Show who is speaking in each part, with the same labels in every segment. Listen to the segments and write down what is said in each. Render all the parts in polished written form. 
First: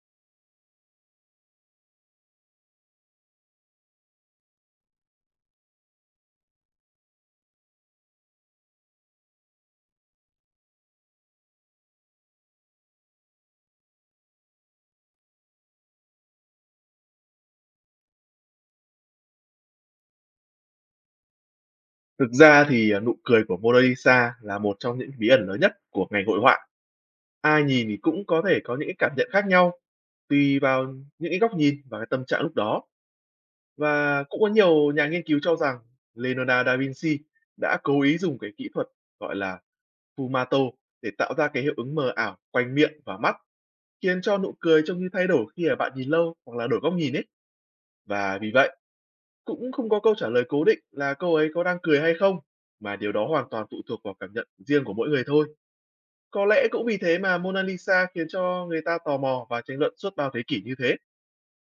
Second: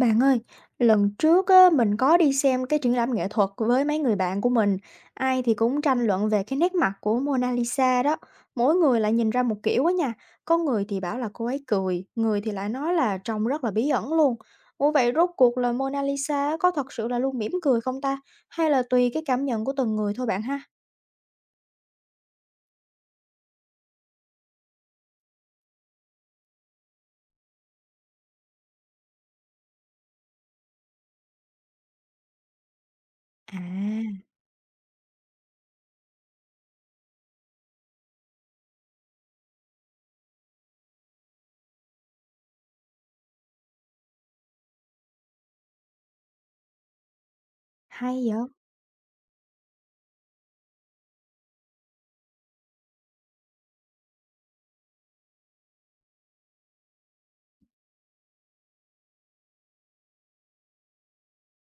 Speaker 1: Bạn ơi, lần trước á, mình có đi xem cái triển lãm nghệ thuật với mấy người bạn của mình. Ai thì cũng tranh luận về cái nét mặt của Mona Lisa đó. Mỗi người lại nhìn ra một kiểu á nha. Có người thì bảo là cô ấy cười, người thì lại nói là trông rất là bí ẩn luôn. Ủa vậy rốt cuộc là Mona Lisa có thật sự là luôn mỉm cười không ta? Hay là tùy cái cảm nhận của từng người thôi bạn ha?
Speaker 2: Thực ra thì, nụ cười của Mona Lisa là một trong những bí ẩn lớn nhất của ngành hội họa. Ai nhìn thì cũng có thể có những cái cảm nhận khác nhau, tùy vào những cái góc nhìn và cái tâm trạng lúc đó.
Speaker 1: À,
Speaker 2: Và cũng có nhiều nhà nghiên cứu cho rằng Leonardo da Vinci đã cố ý dùng cái kỹ thuật gọi là Fumato để tạo ra cái hiệu ứng mờ ảo quanh miệng và mắt, khiến cho nụ cười trông như thay đổi khi mà bạn nhìn lâu hoặc là đổi góc nhìn ấy.
Speaker 1: hay
Speaker 2: Và
Speaker 1: vậy.
Speaker 2: vì vậy cũng không có câu trả lời cố định là cô ấy có đang cười hay không, mà điều đó hoàn toàn phụ thuộc vào cảm nhận riêng của mỗi người thôi. Có lẽ cũng vì thế mà Mona Lisa khiến cho người ta tò mò và tranh luận suốt bao thế kỷ như thế.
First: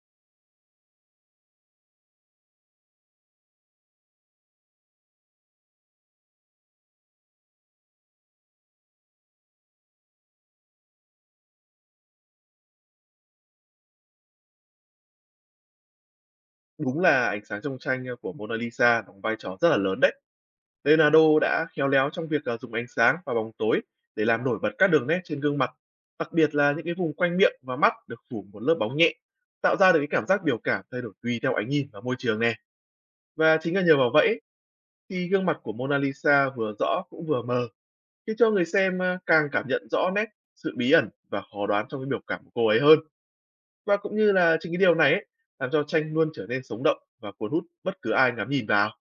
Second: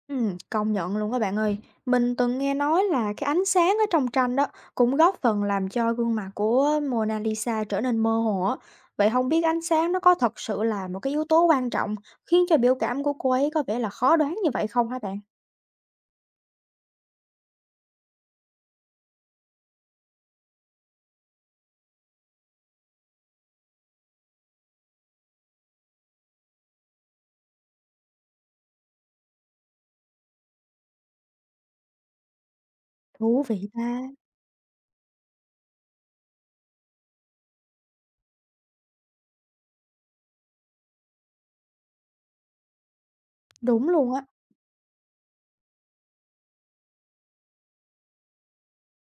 Speaker 1: Công nhận luôn các bạn ơi. Mình từng nghe nói là cái ánh sáng ở trong tranh đó cũng góp phần làm cho gương mặt của Mona Lisa trở nên mơ hồ á. Vậy không biết ánh sáng nó có thật sự là một cái yếu tố quan trọng khiến cho biểu cảm của cô ấy có vẻ là khó đoán như vậy không hả bạn?
Speaker 2: Đúng là ánh sáng trong tranh của Mona Lisa đóng vai trò rất là lớn đấy. Leonardo đã khéo léo trong việc dùng ánh sáng và bóng tối để làm nổi bật các đường nét trên gương mặt, đặc biệt là những cái vùng quanh miệng và mắt được phủ một lớp bóng nhẹ, tạo ra được cái cảm giác biểu cảm thay đổi tùy theo ánh nhìn và môi trường này.
Speaker 1: Thú
Speaker 2: Và
Speaker 1: vị
Speaker 2: chính là nhờ
Speaker 1: ta.
Speaker 2: vào vậy thì gương mặt của Mona Lisa vừa rõ cũng vừa mờ, khiến cho người xem, càng cảm nhận rõ nét sự bí ẩn và khó đoán trong cái biểu cảm của cô ấy hơn.
Speaker 1: Đúng
Speaker 2: Và
Speaker 1: luôn
Speaker 2: cũng
Speaker 1: á.
Speaker 2: như là chính cái điều này ấy, làm cho tranh luôn trở nên sống động và cuốn hút bất cứ ai ngắm nhìn vào.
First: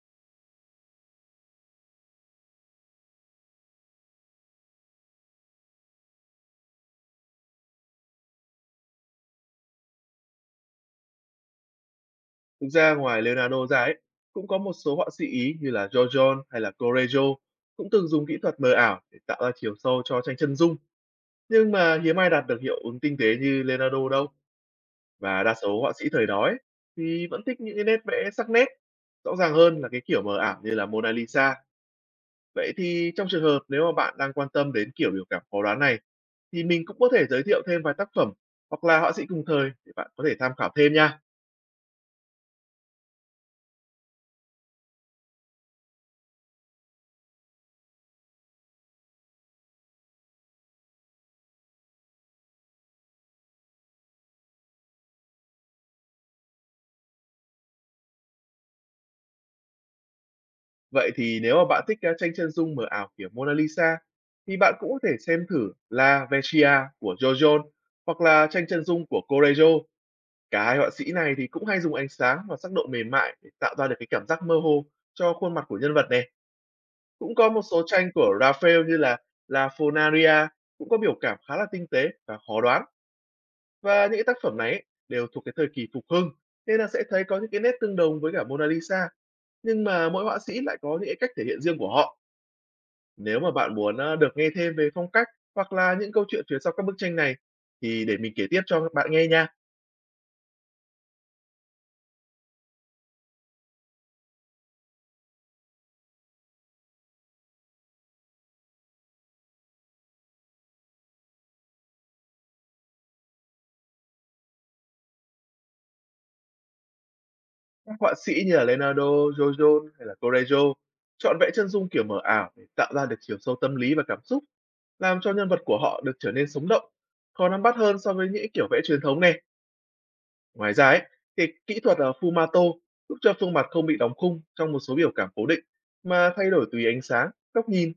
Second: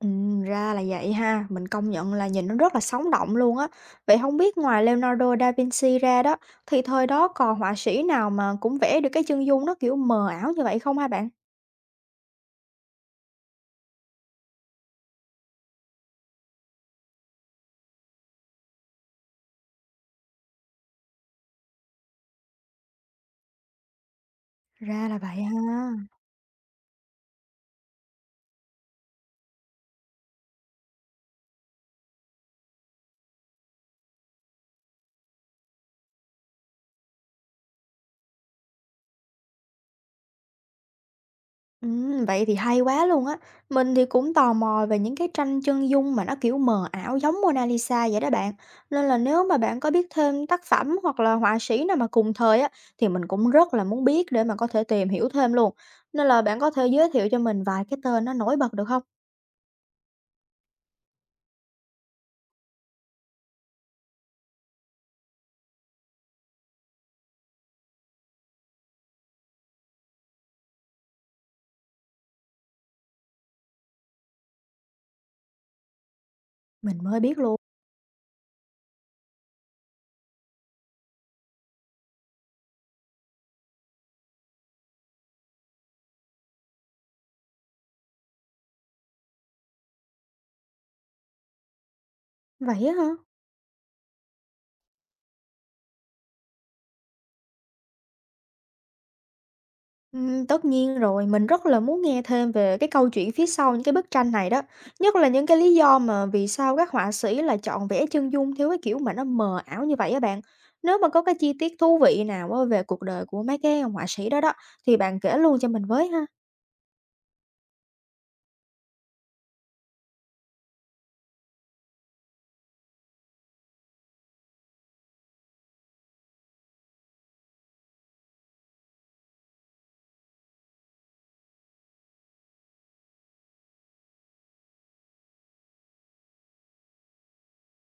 Speaker 1: Ra là vậy ha. Mình công nhận là nhìn nó rất là sống động luôn á. Vậy không biết ngoài Leonardo da Vinci ra đó thì thời đó còn họa sĩ nào mà cũng vẽ được cái chân dung nó kiểu mờ ảo như vậy không hả bạn?
Speaker 2: Thực ra ngoài Leonardo ra ấy, cũng có một số họa sĩ Ý như là Giorgione hay là Correggio cũng từng dùng kỹ thuật mờ ảo để tạo ra chiều sâu cho tranh chân dung, nhưng mà hiếm ai đạt được hiệu ứng tinh tế như Leonardo đâu.
Speaker 1: Ra là vậy
Speaker 2: Và đa số
Speaker 1: ha.
Speaker 2: họa sĩ thời đó ấy, thì vẫn thích những cái nét vẽ sắc nét, rõ ràng hơn là cái kiểu mờ ảo như là Mona Lisa. Vậy thì trong trường hợp nếu mà bạn đang quan tâm đến kiểu biểu cảm khó đoán này, thì mình cũng có thể giới thiệu thêm vài tác phẩm hoặc là họa sĩ cùng thời để bạn có thể tham khảo thêm nha.
Speaker 1: Vậy thì hay quá luôn á. Mình thì cũng tò mò về những cái tranh chân dung mà nó kiểu mờ ảo giống Mona Lisa vậy đó bạn. Nên là nếu mà bạn có biết thêm tác phẩm hoặc là họa sĩ nào mà cùng thời á thì mình cũng rất là muốn biết để mà có thể tìm hiểu thêm luôn. Nên là bạn có thể giới thiệu cho mình vài cái tên nó nổi bật được không?
Speaker 2: Vậy thì nếu mà bạn thích cái tranh chân dung mờ ảo kiểu Mona Lisa, thì bạn cũng có thể xem thử La Vecchia của Giorgione hoặc là tranh chân dung của Correggio. Cả hai họa sĩ này thì cũng hay dùng ánh sáng và sắc độ mềm mại để tạo ra được cái cảm giác mơ hồ cho khuôn mặt của nhân vật này.
Speaker 1: Mình mới
Speaker 2: Cũng
Speaker 1: biết
Speaker 2: có
Speaker 1: luôn.
Speaker 2: một số tranh của Raphael như là La Fonaria cũng có biểu cảm khá là tinh tế và khó đoán. Và những cái tác phẩm này ấy, đều thuộc cái thời kỳ phục hưng nên là sẽ thấy có những cái nét tương đồng với cả Mona Lisa. Nhưng mà mỗi họa sĩ lại có những cái cách thể hiện riêng của họ.
Speaker 1: Vậy á hả?
Speaker 2: Nếu mà bạn muốn được nghe thêm về phong cách hoặc là những câu chuyện phía sau các bức tranh này thì để mình kể tiếp cho các bạn nghe nha.
Speaker 1: Tất nhiên rồi, mình rất là muốn nghe thêm về cái câu chuyện phía sau những cái bức tranh này đó, nhất là những cái lý do mà vì sao các họa sĩ là chọn vẽ chân dung theo cái kiểu mà nó mờ ảo như vậy á bạn. Nếu mà có cái chi tiết thú vị nào á về cuộc đời của mấy cái họa sĩ đó đó thì bạn kể luôn cho mình với ha.
Speaker 2: Các họa sĩ như là Leonardo, Giorgione hay là Correggio chọn vẽ chân dung kiểu mờ ảo để tạo ra được chiều sâu tâm lý và cảm xúc, làm cho nhân vật của họ được trở nên sống động, khó nắm bắt hơn so với những kiểu vẽ truyền thống này. Ngoài ra ấy, thì kỹ thuật Fumato giúp cho phương mặt không bị đóng khung trong một số biểu cảm cố định mà thay đổi tùy ánh sáng, góc nhìn,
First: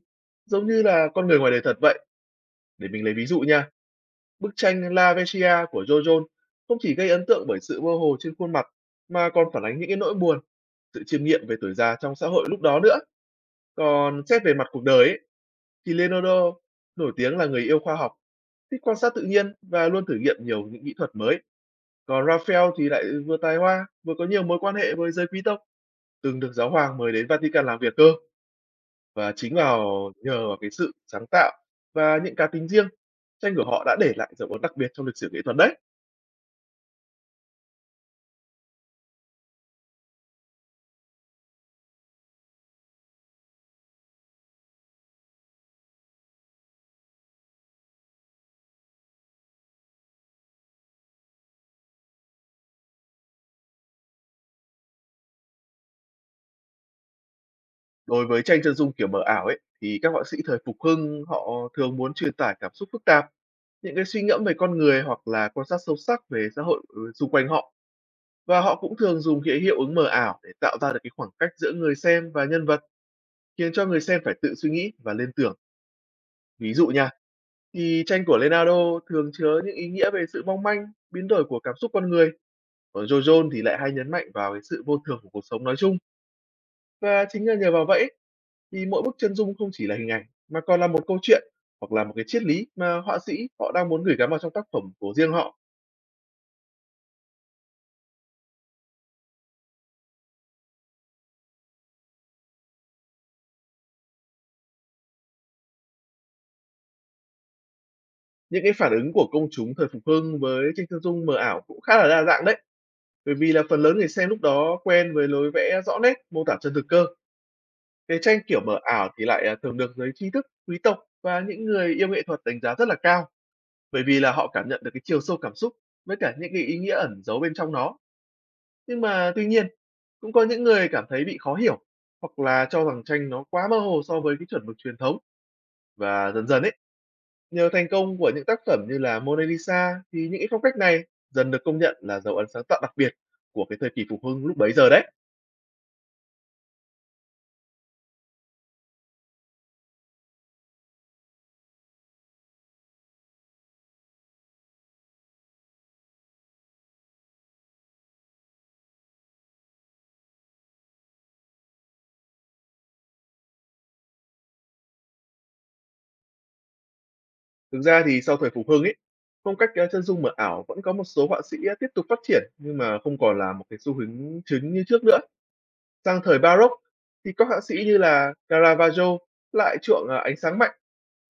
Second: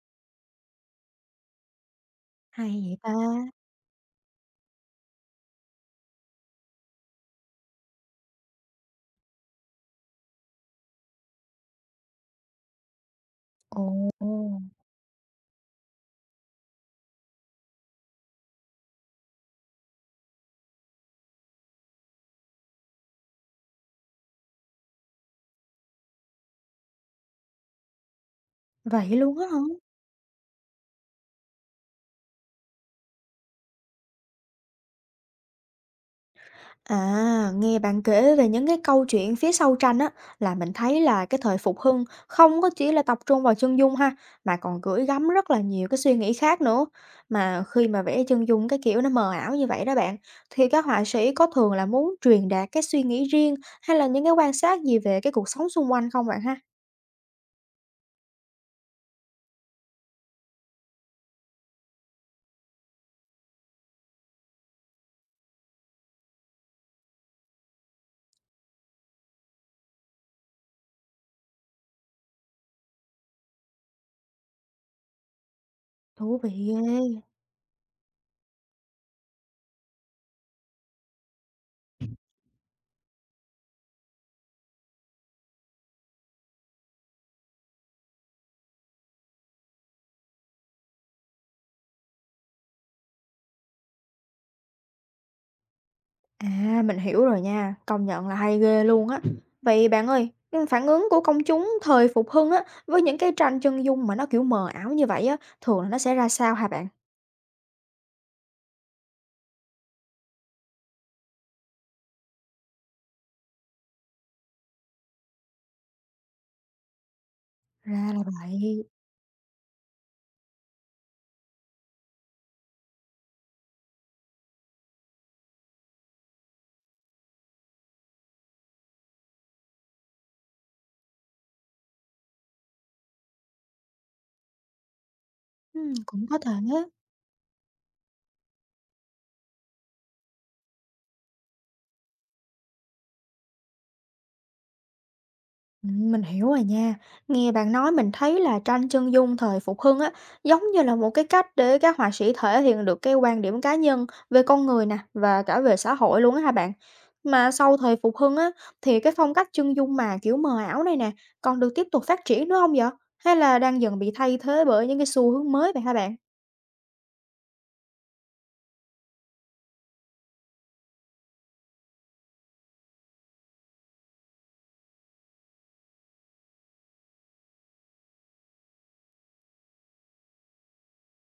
Speaker 2: giống như là con người ngoài đời thật vậy.
Speaker 1: Hay
Speaker 2: Để
Speaker 1: vậy
Speaker 2: mình
Speaker 1: ta.
Speaker 2: lấy ví dụ nha, bức tranh La Vecchia của Giorgione không chỉ gây ấn tượng bởi sự mơ hồ trên khuôn mặt mà còn phản ánh những cái nỗi buồn, sự chiêm nghiệm về tuổi già trong xã hội lúc đó nữa. Còn xét về
Speaker 1: Ồ,
Speaker 2: mặt cuộc đời ấy, thì Leonardo nổi tiếng là người yêu khoa học, thích quan sát tự nhiên và luôn thử nghiệm nhiều những kỹ thuật mới. Còn Raphael thì lại vừa tài hoa, vừa có nhiều mối quan hệ với giới quý tộc, từng được giáo hoàng mời đến Vatican làm việc cơ.
Speaker 1: vậy
Speaker 2: Và
Speaker 1: luôn á
Speaker 2: chính
Speaker 1: hả?
Speaker 2: vào nhờ vào cái sự sáng tạo và những cá tính riêng, tranh của họ đã để lại dấu ấn đặc biệt trong lịch sử nghệ thuật đấy.
Speaker 1: À, nghe bạn kể về những cái câu chuyện phía sau tranh á, là mình thấy là cái thời Phục Hưng không có chỉ là tập trung vào chân dung ha, mà còn gửi gắm rất là nhiều cái suy nghĩ khác nữa. Mà khi mà vẽ chân dung cái kiểu nó mờ ảo như vậy đó bạn, thì các họa sĩ có thường là muốn truyền đạt cái suy nghĩ riêng hay là những cái quan sát gì về cái cuộc sống xung quanh không bạn ha?
Speaker 2: Đối với tranh chân dung kiểu mờ ảo ấy, thì các họa sĩ thời Phục Hưng họ thường muốn truyền tải cảm xúc phức tạp, những cái suy ngẫm về con người hoặc là quan sát sâu sắc về xã hội, xung quanh họ. Và họ cũng thường dùng cái hiệu ứng mờ ảo để tạo ra được cái khoảng cách giữa người xem và nhân vật, khiến cho người xem phải tự suy nghĩ và liên tưởng.
Speaker 1: Thú vị
Speaker 2: Ví dụ
Speaker 1: ghê.
Speaker 2: nha, thì tranh của Leonardo thường chứa những ý nghĩa về sự mong manh, biến đổi của cảm xúc con người. Còn Giorgione thì lại hay nhấn mạnh vào cái sự vô thường của cuộc sống nói chung. Và chính là nhờ vào vậy thì mỗi bức chân dung không chỉ là hình ảnh mà còn là một câu chuyện hoặc là một cái triết lý mà họa sĩ họ đang muốn gửi gắm vào trong tác phẩm của riêng họ.
Speaker 1: À, mình hiểu rồi nha, công nhận là hay ghê luôn á. Vậy bạn ơi, nhưng phản ứng của công chúng thời Phục Hưng á với những cái tranh chân dung mà nó kiểu mờ ảo như vậy á, thường là nó sẽ ra sao hả bạn?
Speaker 2: Những cái phản ứng của công chúng thời Phục Hưng với tranh chân dung mờ ảo cũng khá là đa dạng đấy, bởi vì là phần lớn người xem lúc đó quen với lối vẽ rõ nét, mô tả chân thực cơ.
Speaker 1: Ra
Speaker 2: Cái
Speaker 1: là
Speaker 2: tranh kiểu mờ
Speaker 1: vậy.
Speaker 2: ảo thì lại à, thường được giới trí thức, quý tộc và những người yêu nghệ thuật đánh giá rất là cao, bởi vì là họ cảm nhận được cái chiều sâu cảm xúc với cả những cái ý nghĩa ẩn giấu bên trong nó. Nhưng mà tuy nhiên, cũng có những người cảm thấy bị khó hiểu hoặc là cho rằng tranh nó quá mơ hồ so với cái chuẩn mực truyền thống.
Speaker 1: Cũng
Speaker 2: Và
Speaker 1: có
Speaker 2: dần
Speaker 1: thể.
Speaker 2: dần ấy, nhờ thành công của những tác phẩm như là Mona Lisa thì những cái phong cách này dần được công nhận là dấu ấn sáng tạo đặc biệt của cái thời kỳ phục hưng lúc bấy giờ đấy.
Speaker 1: Mình hiểu rồi nha. Nghe bạn nói mình thấy là tranh chân dung thời Phục Hưng á, giống như là một cái cách để các họa sĩ thể hiện được cái quan điểm cá nhân về con người nè và cả về xã hội luôn á ha bạn. Mà sau thời Phục Hưng á, thì cái phong cách chân dung mà kiểu mờ ảo này nè, còn được tiếp tục phát triển nữa không vậy? Hay là đang dần bị thay thế bởi những cái xu hướng mới vậy hả bạn?
Speaker 2: Thực ra thì sau thời phục hưng ấy, phong cách chân dung mờ ảo vẫn có một số họa sĩ tiếp tục phát triển nhưng mà không còn là một cái xu hướng chính như trước nữa. Sang thời Baroque thì các họa sĩ như là Caravaggio lại chuộng, ánh sáng mạnh,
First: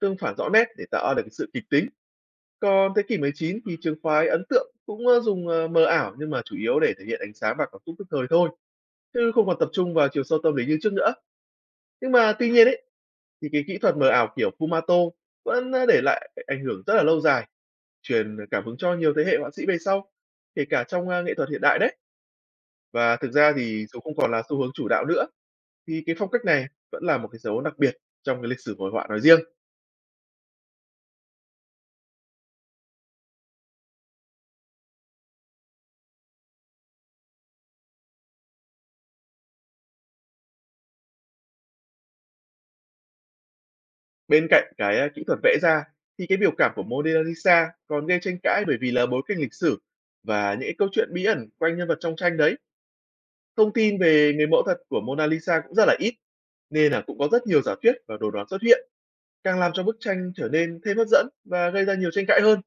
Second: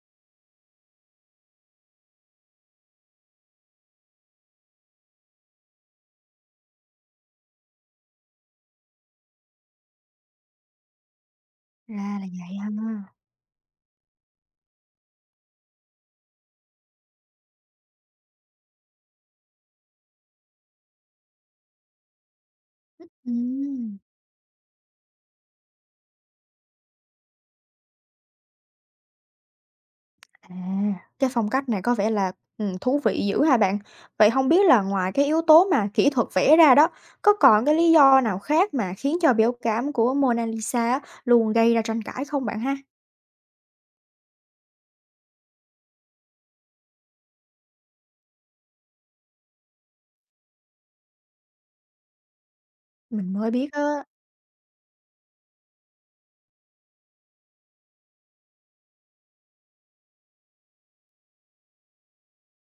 Speaker 2: tương phản rõ nét để tạo được cái sự kịch tính. Còn thế kỷ 19 thì trường phái ấn tượng cũng, dùng, mờ ảo nhưng mà chủ yếu để thể hiện ánh sáng và cảm xúc tức thời thôi, chứ không còn tập trung vào chiều sâu tâm lý như trước nữa. Nhưng
Speaker 1: Ra là
Speaker 2: mà tuy
Speaker 1: vậy
Speaker 2: nhiên
Speaker 1: ha.
Speaker 2: ấy, thì cái kỹ thuật mờ ảo kiểu Fumato vẫn, để lại ảnh hưởng rất là lâu dài, truyền cảm hứng cho nhiều thế hệ họa sĩ về sau, kể cả trong, nghệ thuật hiện đại đấy. Và thực ra thì
Speaker 1: Ừm.
Speaker 2: số không còn là xu hướng chủ đạo nữa, thì cái phong cách này vẫn là một cái dấu đặc biệt trong cái lịch sử hội họa nói riêng.
Speaker 1: À, cái phong cách này có vẻ là, thú vị dữ ha bạn. Vậy không biết là ngoài cái yếu tố mà kỹ thuật vẽ ra đó, có còn cái lý do nào khác mà khiến cho biểu cảm của Mona Lisa á luôn gây ra tranh cãi không bạn ha?
Speaker 2: Bên cạnh cái, kỹ thuật vẽ ra thì cái biểu cảm của Mona Lisa còn gây tranh cãi bởi vì là bối cảnh lịch sử và những cái câu chuyện bí ẩn quanh nhân vật trong tranh đấy.
Speaker 1: Mình mới biết
Speaker 2: Thông tin
Speaker 1: á.
Speaker 2: về người mẫu thật của Mona Lisa cũng rất là ít, nên là cũng có rất nhiều giả thuyết và đồn đoán xuất hiện, càng làm cho bức tranh trở nên thêm hấp dẫn và gây ra nhiều tranh cãi hơn.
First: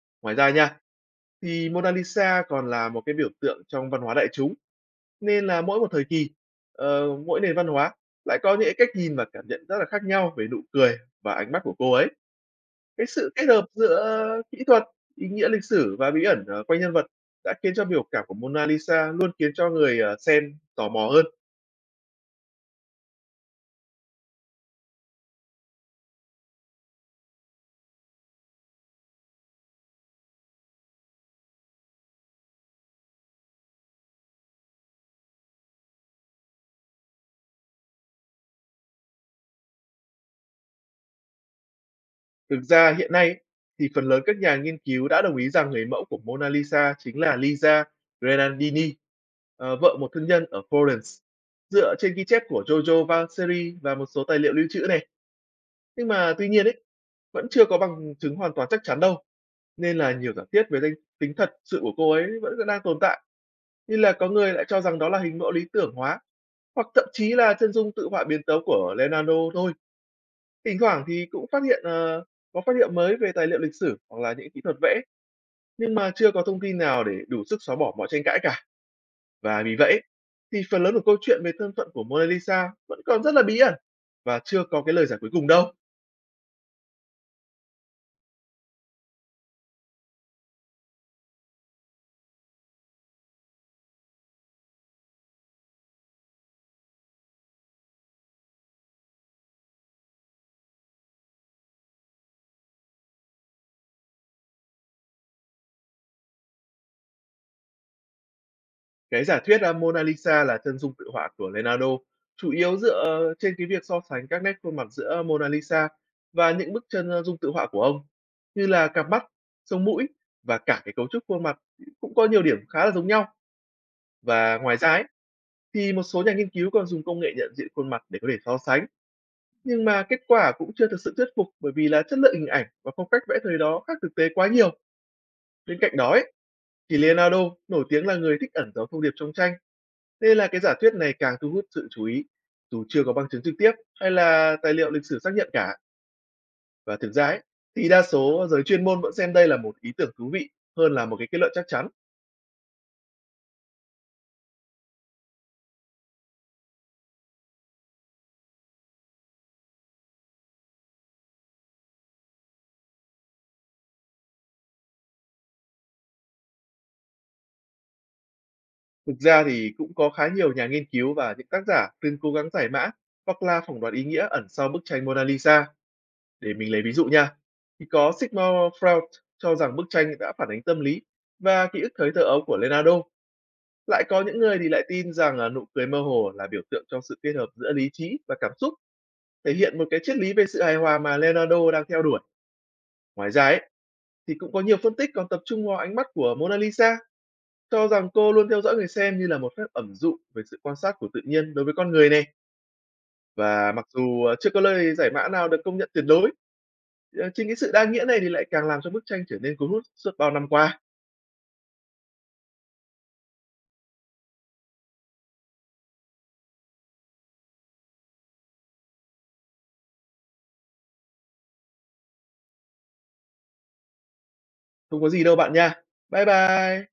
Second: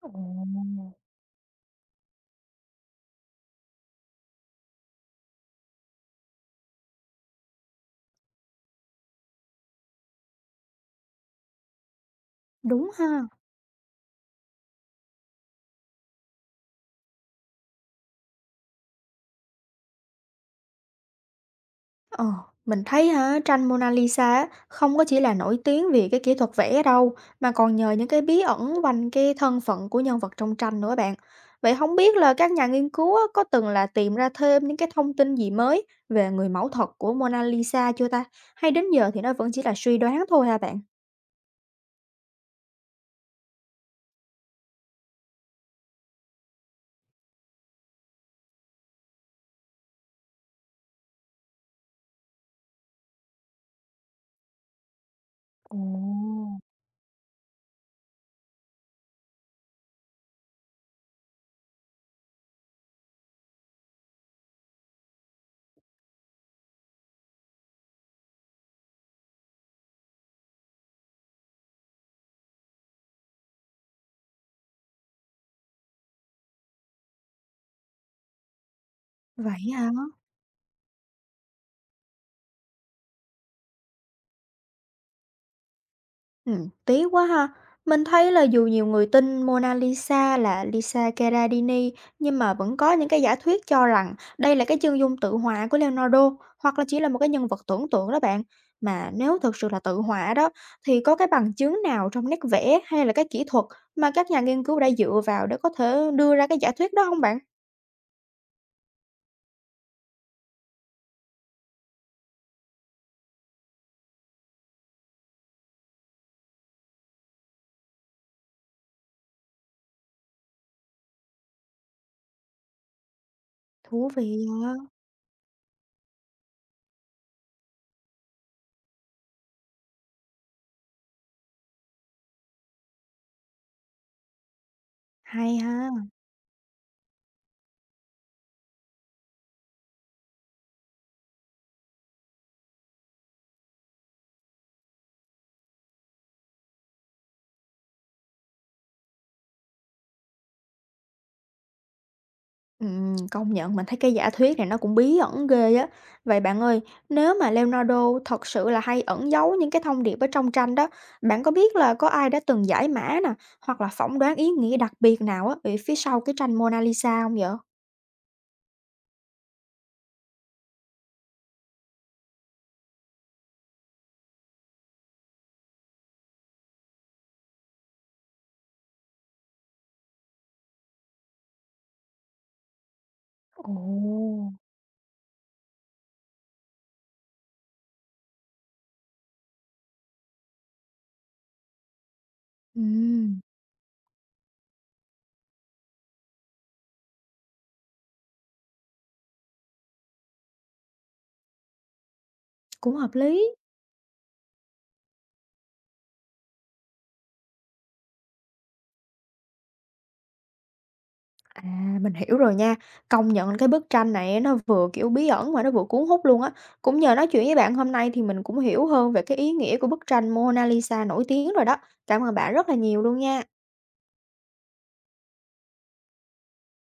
Speaker 1: Ồ,
Speaker 2: Ngoài ra nha, thì Mona Lisa còn là một cái biểu tượng trong văn hóa đại chúng. Nên là mỗi một thời kỳ, mỗi nền văn hóa lại có những cách nhìn và cảm nhận rất là khác nhau về nụ cười và ánh mắt của cô ấy.
Speaker 1: đúng ha.
Speaker 2: Cái sự kết hợp giữa kỹ thuật, ý nghĩa lịch sử và bí ẩn, quanh nhân vật đã khiến cho biểu cảm của Mona Lisa luôn khiến cho người, xem tò mò hơn.
Speaker 1: Ờ, mình thấy hả, tranh Mona Lisa á, không có chỉ là nổi tiếng vì cái kỹ thuật vẽ đâu, mà còn nhờ những cái bí ẩn quanh cái thân phận của nhân vật trong tranh nữa bạn. Vậy không biết là các nhà nghiên cứu á, có từng là tìm ra thêm những cái thông tin gì mới về người mẫu thật của Mona Lisa chưa ta? Hay đến giờ thì nó vẫn chỉ là suy đoán thôi hả bạn?
Speaker 2: Thực ra hiện nay ấy, thì phần lớn các nhà nghiên cứu đã đồng ý rằng người mẫu của Mona Lisa chính là Lisa Grenadini, vợ một thương nhân ở Florence, dựa trên ghi chép của Giorgio Vasari và một số tài liệu lưu trữ này. Nhưng mà tuy nhiên ấy, vẫn chưa có bằng chứng hoàn toàn chắc chắn đâu, nên là nhiều giả thiết về danh tính thật sự của cô ấy vẫn đang tồn tại. Như là có người lại cho rằng đó là hình mẫu lý tưởng hóa, hoặc thậm chí là chân dung tự họa biến tấu của Leonardo thôi. Thỉnh thoảng thì cũng phát hiện ờ, Có phát hiện mới về tài liệu lịch sử hoặc là những kỹ thuật vẽ, nhưng mà chưa có thông tin nào để đủ sức xóa bỏ mọi tranh cãi cả.
Speaker 1: Vậy
Speaker 2: Và vì
Speaker 1: hả?
Speaker 2: vậy thì phần lớn của câu chuyện về thân phận của Mona Lisa vẫn còn rất là bí ẩn và chưa có cái lời giải cuối cùng đâu.
Speaker 1: Tiếc quá ha. Mình thấy là dù nhiều người tin Mona Lisa là Lisa Gherardini, nhưng mà vẫn có những cái giả thuyết cho rằng đây là cái chân dung tự họa của Leonardo, hoặc là chỉ là một cái nhân vật tưởng tượng đó bạn. Mà nếu thực sự là tự họa đó, thì có cái bằng chứng nào trong nét vẽ hay là cái kỹ thuật mà các nhà nghiên cứu đã dựa vào để có thể đưa ra cái giả thuyết đó không bạn?
Speaker 2: Cái giả thuyết, Mona Lisa là chân dung tự họa của Leonardo, chủ yếu dựa trên cái việc so sánh các nét khuôn mặt giữa Mona Lisa và những bức chân, dung tự họa của ông, như là cặp mắt, sống mũi và cả cái cấu trúc khuôn mặt cũng có nhiều điểm khá là giống nhau.
Speaker 1: Thú vị
Speaker 2: Và
Speaker 1: ha,
Speaker 2: ngoài ra ấy, thì một số nhà nghiên cứu còn dùng công nghệ nhận diện khuôn mặt để có thể so sánh, nhưng mà kết quả cũng chưa thực sự thuyết phục bởi vì là chất lượng hình ảnh và phong cách vẽ thời đó khác thực tế quá nhiều.
Speaker 1: hay
Speaker 2: Bên cạnh
Speaker 1: ha.
Speaker 2: đó ấy, thì Leonardo nổi tiếng là người thích ẩn giấu thông điệp trong tranh. Nên là cái giả thuyết này càng thu hút sự chú ý, dù chưa có bằng chứng trực tiếp hay là tài liệu lịch sử xác nhận cả. Và thực ra ấy, thì đa số giới chuyên môn vẫn xem đây là một ý tưởng thú vị hơn là một cái kết luận chắc chắn.
Speaker 1: Công nhận mình thấy cái giả thuyết này nó cũng bí ẩn ghê á. Vậy bạn ơi, nếu mà Leonardo thật sự là hay ẩn giấu những cái thông điệp ở trong tranh đó, bạn có biết là có ai đã từng giải mã nè, hoặc là phỏng đoán ý nghĩa đặc biệt nào á ở phía sau cái tranh Mona Lisa không vậy?
Speaker 2: Thực ra thì cũng có khá nhiều nhà nghiên cứu và những tác giả từng cố gắng giải mã hoặc là phỏng đoán ý nghĩa ẩn sau bức tranh Mona Lisa. Để mình lấy ví dụ nha. Thì có Sigmund Freud cho rằng bức tranh đã phản ánh tâm lý và ký ức thời thơ ấu của Leonardo. Lại có những
Speaker 1: Ồ.
Speaker 2: người thì lại tin rằng nụ cười mơ hồ là biểu tượng cho sự kết hợp giữa lý trí và cảm xúc, thể hiện một cái triết lý về sự hài hòa mà Leonardo đang theo đuổi. Ngoài
Speaker 1: Ừm,
Speaker 2: ra ấy, thì cũng có nhiều phân tích còn tập trung vào ánh mắt của Mona Lisa, cho rằng cô luôn theo dõi người xem như là một phép ẩm dụ về sự quan sát của tự nhiên đối với con người này.
Speaker 1: Cũng hợp lý.
Speaker 2: Và mặc dù chưa có lời giải mã nào được công nhận tuyệt đối, chính cái sự đa nghĩa này thì lại càng làm cho bức tranh trở nên cuốn hút suốt bao năm qua.
Speaker 1: À, mình hiểu rồi nha. Công nhận cái bức tranh này nó vừa, kiểu, bí ẩn mà nó vừa cuốn hút luôn á. Cũng nhờ nói chuyện với bạn hôm nay thì mình cũng hiểu hơn về cái ý nghĩa của bức tranh Mona Lisa nổi tiếng rồi đó. Cảm ơn bạn rất là nhiều luôn nha.
Speaker 2: Không có gì đâu bạn nha. Bye bye.